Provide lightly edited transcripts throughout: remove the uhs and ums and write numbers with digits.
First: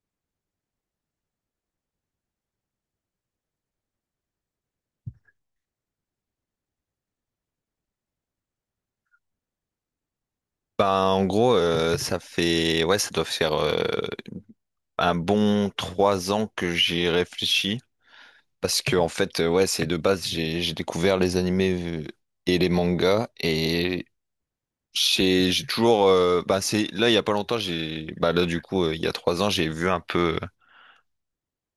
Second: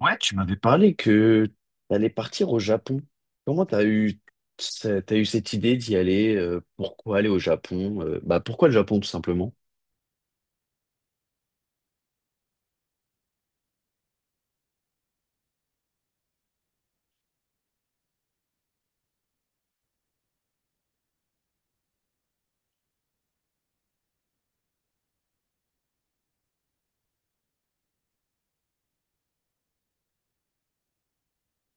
Ouais, tu m'avais parlé que t'allais partir au Japon. Comment t'as eu, t'as eu cette idée d'y aller? Pourquoi aller au Japon? Bah pourquoi le Japon tout simplement? Bah, en gros, ça fait, ouais, ça doit faire un bon trois ans que j'y réfléchis. Parce que, en fait, ouais, c'est de base, j'ai découvert les animés euh, et les mangas. Et j'ai toujours. Bah, c'est, là, il y a pas longtemps, j'ai. Bah, là, du coup, il y a trois ans, j'ai vu un peu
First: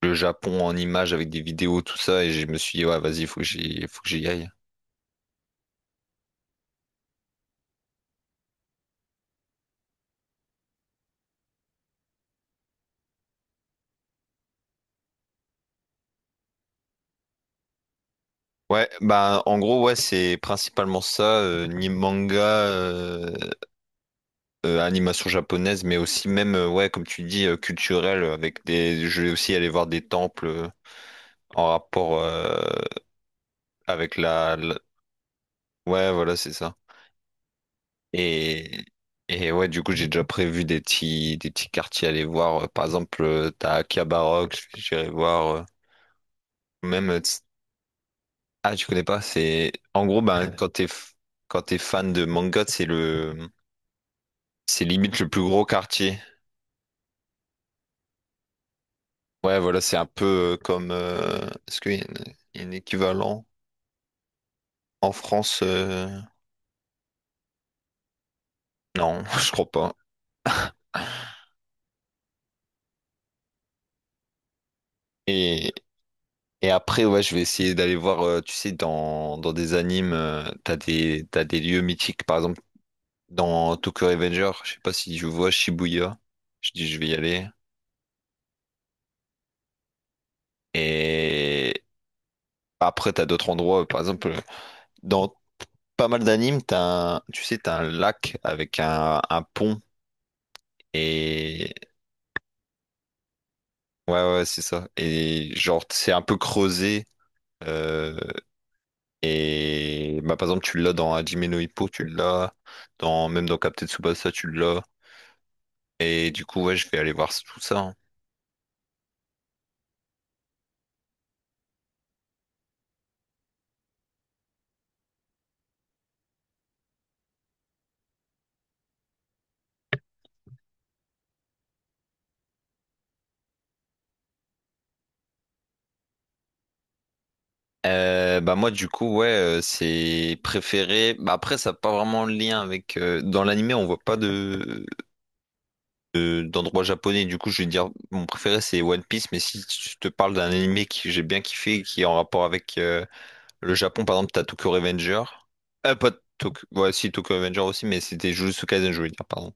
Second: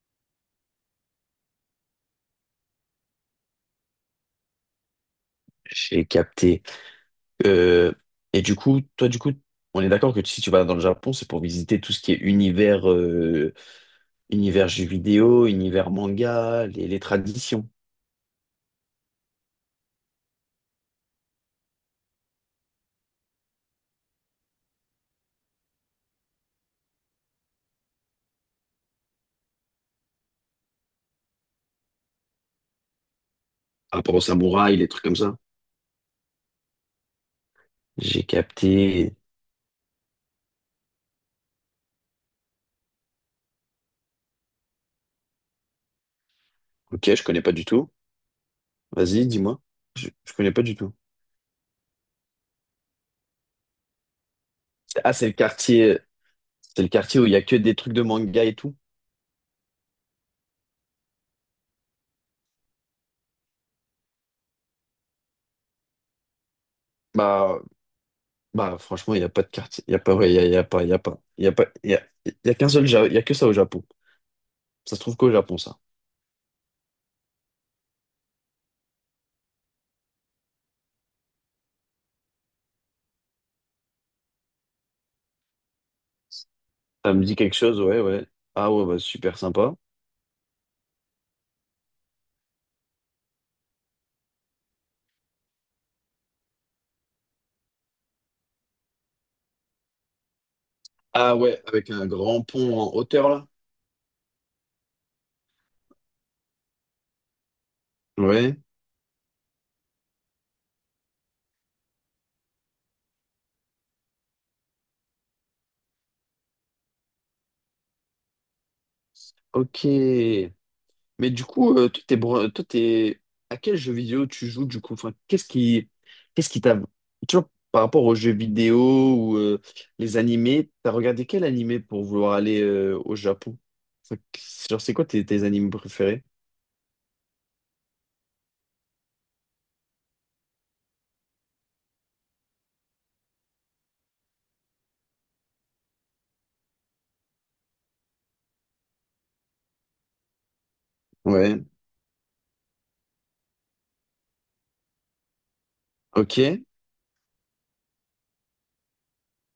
le Japon en images avec des vidéos, tout ça. Et je me suis dit, ouais, vas-y, faut que j'y aille. J'ai capté. Euh, et du coup, toi du coup, on est d'accord que si tu vas dans le Japon, c'est pour visiter tout ce qui est univers, univers jeux vidéo, univers manga, les traditions. Ouais, bah en gros, ouais, c'est principalement ça, ni manga, animation japonaise, mais aussi même, ouais, comme tu dis, culturelle, avec des. Je vais aussi aller voir des temples en rapport Par rapport avec aux la, samouraïs, la- les trucs comme ça. Ouais, voilà, c'est ça. J'ai Et, capté. et ouais, du coup, j'ai déjà prévu des petits quartiers à aller voir. Par exemple, t'as Akihabara, que j'irai voir. Même. Ok, euh, je connais t's- pas du tout. Ah, tu connais pas? Vas-y, dis-moi. C'est. En gros, Je ben, connais pas du tout. Quand t'es fan de manga, c'est le. C'est Ah, limite c'est le le plus gros quartier. quartier. C'est le quartier où il y a que des trucs de manga et tout. Ouais, voilà, c'est un peu comme. Est-ce qu'il y a un équivalent? En France, Bah, Bah franchement, il non, n'y a pas de je crois quartier. Il pas. n'y a pas, ouais, il y a pas. Il y a qu'un seul, il y a que ça au Japon. Ça se trouve qu'au Japon, Et, ça. et après, ouais, je vais essayer d'aller voir, tu sais, dans des animes, t'as des lieux mythiques. Par exemple, dans Tokyo Revenger, je sais pas si je vois Shibuya, je dis je vais Ça y me dit aller. quelque chose, ouais, ouais. Ah ouais, bah super sympa. Et après, t'as d'autres endroits, par exemple, dans pas mal d'animes, t'as un, tu sais, t'as un lac avec un pont. Ah ouais, Et avec un grand pont en hauteur, là. Ouais, c'est ça. Et genre, c'est un peu creusé. euh, Ouais. Et bah, par exemple, tu l'as dans Hajime no Ippo, tu l'as dans même dans Captain Tsubasa, tu l'as. Et du coup, ouais, je vais aller voir tout ça, hein. Ok. Mais du coup, toi, toi, t'es à quel jeu vidéo tu joues du coup? Enfin, qu'est-ce qui t'a, tu vois, par rapport aux jeux vidéo ou les animés, t'as regardé quel animé pour vouloir aller au Japon? Enfin, genre, c'est quoi tes animés préférés? Bah moi, du coup, ouais, c'est préféré, bah après ça n'a pas vraiment de lien avec, dans l'animé on voit pas de d'endroit japonais, du coup je vais dire mon préféré c'est One Piece. Mais si je te parle d'un animé que j'ai bien Ouais, kiffé et qui est en rapport avec le Japon, par exemple, t'as Tokyo Revenger. Pas ok, Tokyo. Ouais, si, Tokyo Revenger aussi, mais c'était Jujutsu Kaisen, je voulais dire, pardon.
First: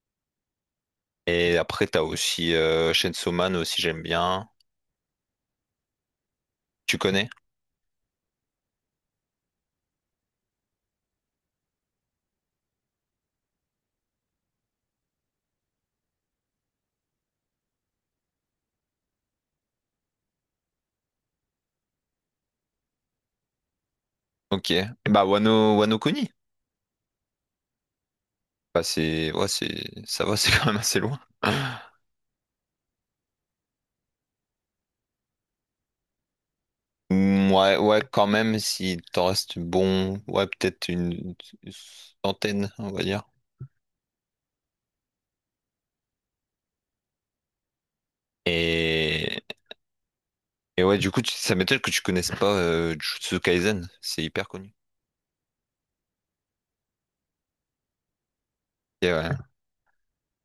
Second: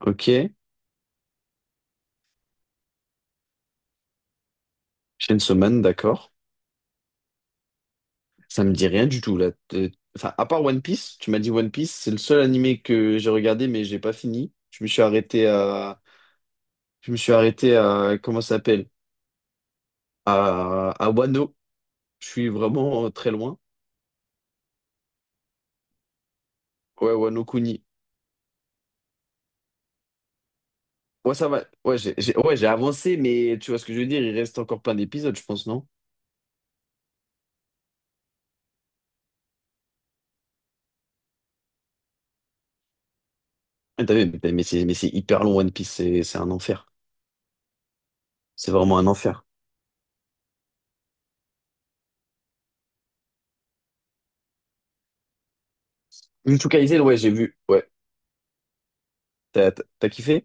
ok. Et après, t'as aussi Chainsaw Man aussi, j'aime bien. Chainsaw Man, d'accord. Tu connais? Ça me dit rien du tout là. Enfin, à part One Piece, tu m'as dit One Piece, c'est le seul animé que j'ai regardé mais j'ai pas fini. Je me suis arrêté à, comment ça s'appelle? À Wano. Je suis vraiment très loin. Ok. Et bah, Wano, Wano Kuni. Ouais, ouais, no Kuni. Bah, c'est. Ouais, c'est. Ça va, c'est quand même assez loin. Ouais, ça va. Ouais, ouais, j'ai avancé, mais tu vois ce que je veux dire, il reste encore plein d'épisodes, je pense, non? Mm, ouais, quand même, si t'en restes bon. Ouais, peut-être une centaine, on va dire. Ah, t'as vu, mais c'est hyper long, One Piece, c'est un enfer. C'est vraiment un Et, enfer. et ouais, du coup, ça m'étonne que tu connaisses pas Jujutsu Kaisen. C'est hyper connu. Jujutsu Kaisen, ouais, j'ai vu. Ouais. Ok, ouais. T'as kiffé?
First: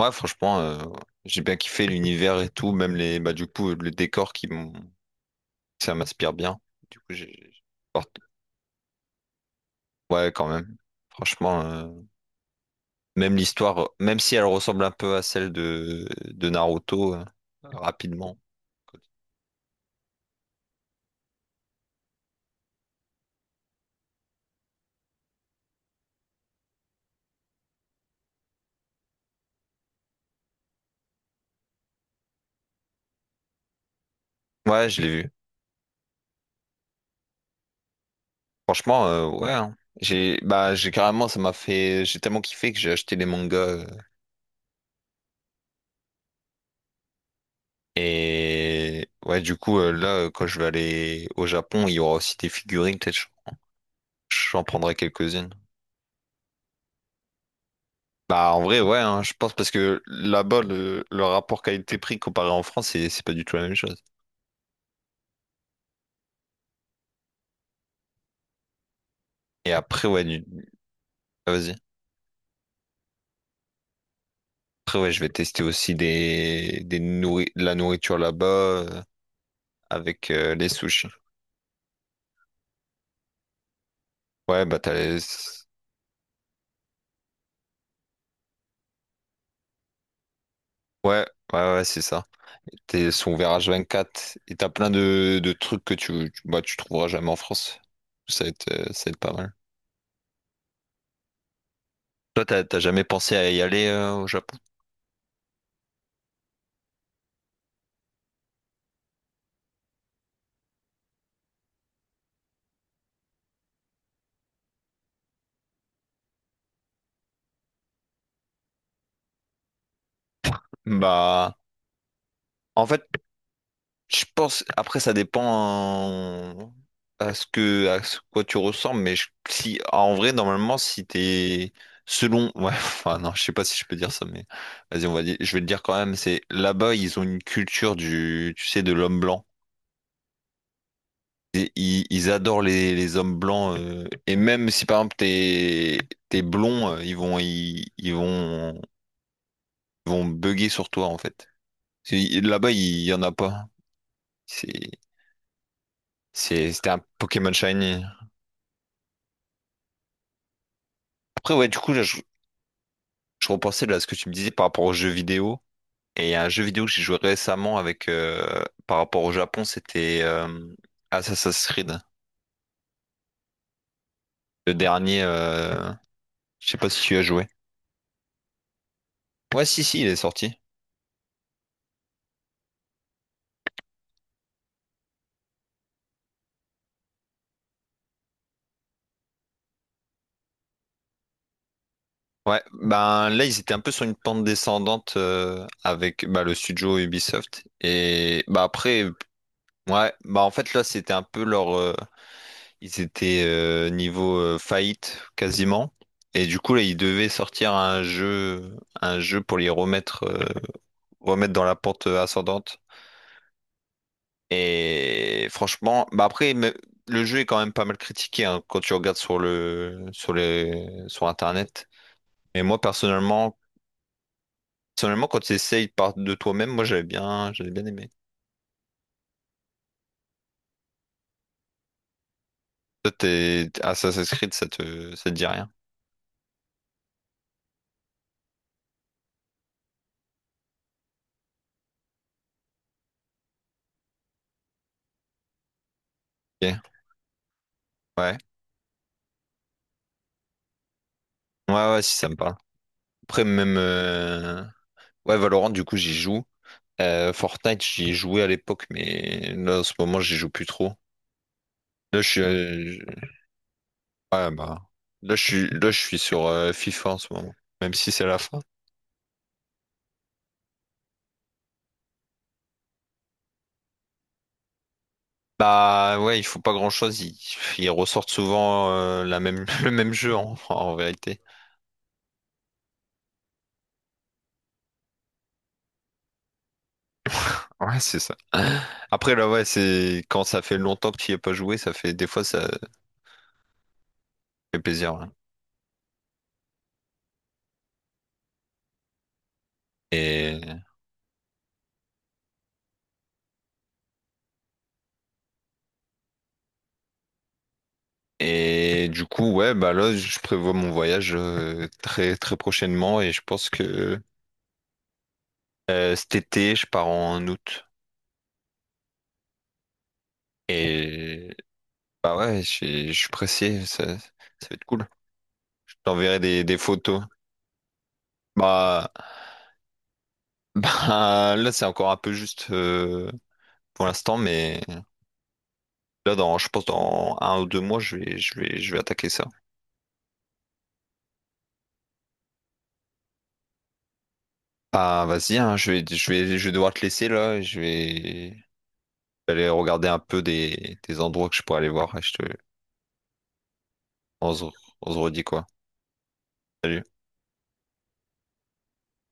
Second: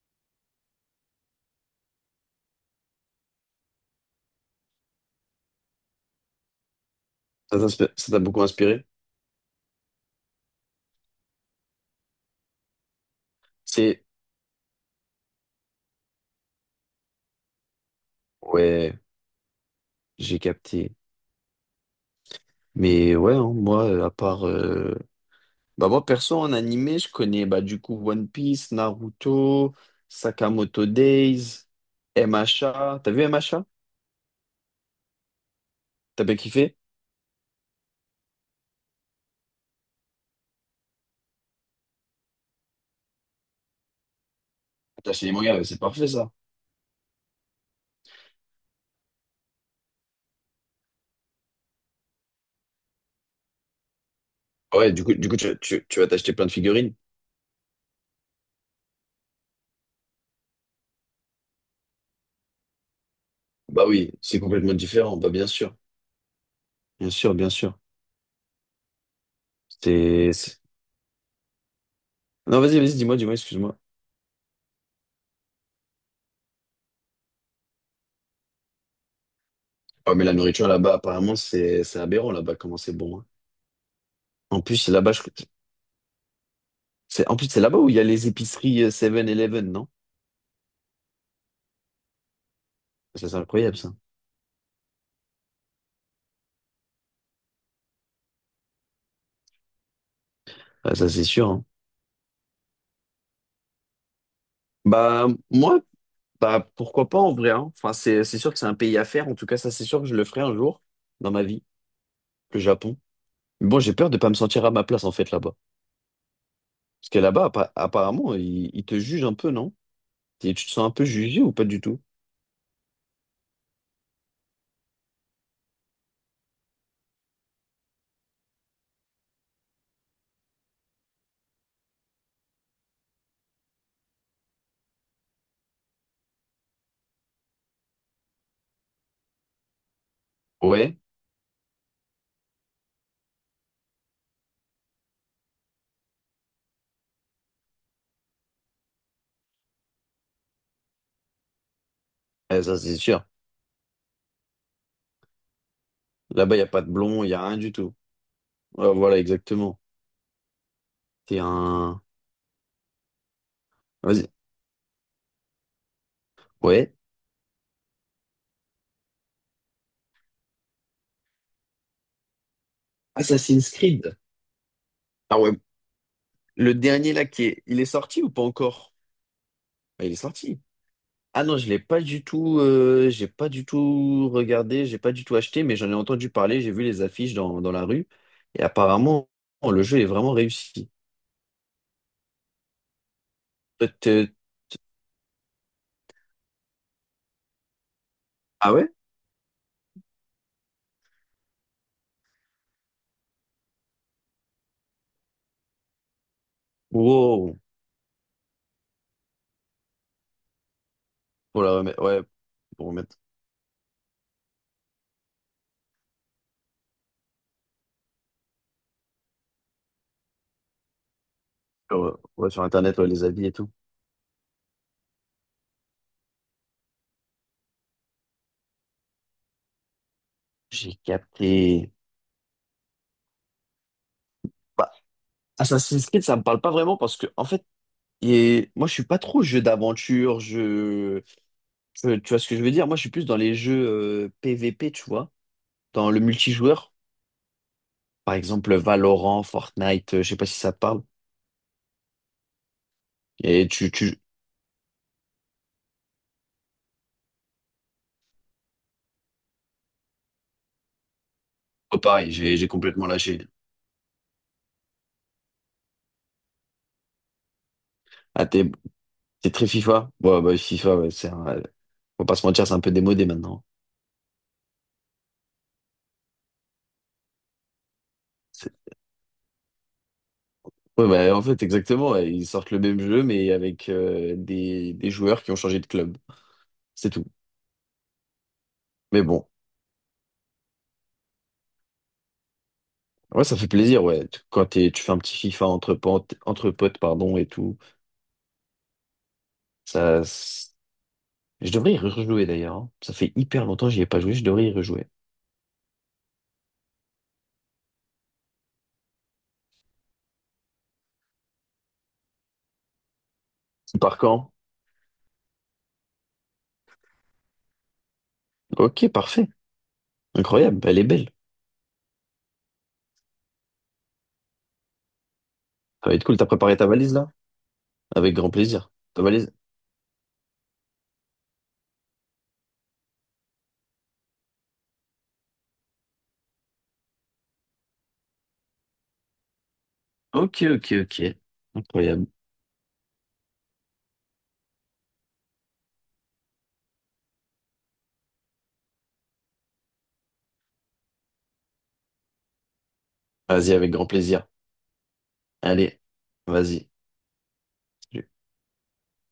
Ouais, franchement, j'ai bien kiffé l'univers et tout, même les, bah, du coup, le décor ça m'inspire bien. Du coup, Ça t'inspire- ça porte- t'a beaucoup inspiré? ouais, quand même. Franchement, même l'histoire, C'est. même si elle ressemble un peu à celle de Naruto, rapidement. Ouais, j'ai capté. Mais ouais, hein, moi, à part. Bah, moi, perso, en animé, je connais bah, du coup One Piece, Naruto, Sakamoto Days, MHA. T'as vu MHA? Ouais, je l'ai vu. T'as pas kiffé? Franchement, ouais, hein. J'ai, bah, j'ai carrément, ça m'a fait, j'ai tellement kiffé que j'ai acheté les mangas. T'as acheté des mangas, ouais, c'est parfait ça. Et ouais, du coup, là, quand je vais aller au Japon, il y aura aussi des figurines, peut-être, j'en Ah ouais, prendrai du coup quelques-unes. Tu vas t'acheter plein de figurines? Bah, en vrai, ouais, hein, je pense, parce que là-bas, le rapport qualité-prix comparé en France, c'est pas du tout la même Bah chose. oui, c'est complètement différent, bah bien sûr. Bien sûr, bien sûr. Et après, ouais, C'est- ah, vas-y. Non, vas-y, dis-moi, excuse-moi. Après, ouais, je vais tester aussi des, de la nourriture là-bas Ah mais avec la les nourriture là-bas, sushis. apparemment, c'est aberrant là-bas, comment c'est bon, hein. En Ouais, plus, bah, t'as les… c'est en plus, c'est là-bas où il y a les épiceries 7-Eleven, non? Ouais, ouais, c'est ça. T'es Ça, son c'est ouvert incroyable, ça. H24 et t'as plein de trucs que bah, tu trouveras jamais en France. Ça va être pas mal. Ah, ça, c'est sûr, hein. Toi, t'as jamais pensé à y aller au Japon? Bah, moi, bah, pourquoi pas en vrai, hein. Enfin, c'est sûr que c'est un pays à faire. En tout cas, ça, c'est sûr que je le ferai un jour dans ma vie, le Japon. Bon, j'ai peur de pas me sentir à ma place en fait là-bas. Parce que là-bas, apparemment, ils te jugent un peu, non? Et tu te sens un peu jugé ou Bah, pas du tout? en fait, je pense, après, ça dépend à ce que, à ce quoi tu ressembles, mais si, en vrai, normalement, si t'es, selon, ouais, enfin, non, je sais pas si je peux dire ça, mais vas-y, on va dire, je vais le dire quand même, c'est, là-bas, ils ont une culture du, tu sais, de l'homme blanc. Ouais, Et ils adorent les hommes blancs, et même si, par exemple, t'es blond, ils vont bugger sur toi, en fait. Eh, Là-bas, ça c'est il y en sûr. a pas. C'est, Là-bas, il n'y a pas de c'était un blond, il n'y a Pokémon rien du tout. Shiny. Ouais, voilà, exactement. T'es Après, ouais, du coup, un. Je repensais là, à ce que Vas-y. tu me disais par rapport aux jeux vidéo. Et il y a un jeu vidéo que Ouais. j'ai joué récemment avec, par rapport au Japon, c'était Assassin's Creed. Assassin's Creed. Le dernier, Ah ouais. Je Le sais pas si tu dernier y as là qui joué. est. Il est sorti ou pas encore? Ouais, si, Ah, il il est est sorti. sorti. Ah non, je l'ai pas du tout. J'ai pas du tout regardé, j'ai pas du tout acheté, mais j'en ai entendu parler, j'ai vu les affiches dans la rue. Et apparemment, le jeu est vraiment réussi. Ouais, ben là, ils étaient un peu sur une pente descendante avec bah, le studio Ubisoft. Et bah Ah ouais? après, ouais, bah en fait, là, c'était un peu leur. Ils étaient niveau faillite quasiment. Et du coup, là, ils devaient Wow! sortir un jeu pour les remettre, remettre Pour dans la la remettre, pente ouais, ascendante. pour remettre Et franchement, bah après, le jeu est quand même pas mal critiqué, hein, quand tu regardes sur le, sur les, sur Internet. sur, ouais, Mais sur Internet, ouais, les avis et tout. personnellement, quand tu essayes par de toi-même, moi, j'avais bien aimé. J'ai capté. Toi, t'es Assassin's Creed, ça Bah, ça te dit rien. Assassin's Creed, ça me parle pas vraiment parce que, en fait, et moi, je suis pas trop jeu d'aventure, jeu... Tu vois ce que je veux dire? Moi, je suis plus dans les jeux PVP, tu vois, dans le multijoueur. Ok. Par Ouais. exemple, Valorant, Fortnite, je sais pas si ça te parle. Ouais, ouais, si ça me parle. Après, Et même, tu... ouais, Valorant, du coup, j'y joue. Fortnite, j'y ai joué à l'époque, mais là, en ce moment, j'y joue plus trop. Oh, Là, je pareil, suis, j'ai complètement je- lâché. ouais, bah, là, je suis sur FIFA en ce moment, même si c'est la Ah, fin. T'es très FIFA? Ouais, bah, FIFA, ouais, c'est un... Faut pas se mentir, c'est un peu démodé maintenant. Bah, ouais, ils font pas grand-chose. Ils ressortent souvent la même, le même jeu, en Ouais, bah, vérité. en fait, exactement, ouais. Ils sortent le même jeu, mais avec des joueurs qui ont changé de club. C'est tout. Ouais, c'est ça. Mais Après, bon, là, ouais, c'est quand ça fait longtemps que tu n'y as pas joué, ça fait des fois, ça ouais, ça fait plaisir, ouais. Tu- Quand fait t'es, tu fais plaisir, un hein. petit FIFA entre potes, pardon, et tout. Ça, Et s- je devrais y rejouer d'ailleurs, hein. Ça fait hyper longtemps que j'y ai pas joué. Je devrais y rejouer. Et du coup, ouais, bah là, je prévois mon voyage très très prochainement, et je pense C'est par que quand? Cet été, je pars en août. Ok, parfait. Incroyable. Elle est belle. Et bah ouais, je suis pressé, ça va être cool. Je Ça va être cool. t'enverrai T'as préparé des ta valise photos. là? Avec grand plaisir. Bah, Ta valise? bah là, c'est encore un peu juste pour l'instant, mais je pense dans un ou deux mois, je vais attaquer ça. Ok, ok, ok. Incroyable. Ah, vas-y, hein, je vais devoir te laisser là. Je vais aller regarder un peu des endroits que je pourrais aller voir. Vas-y, avec grand plaisir. On se, on se redit quoi? Allez, vas-y. Salut.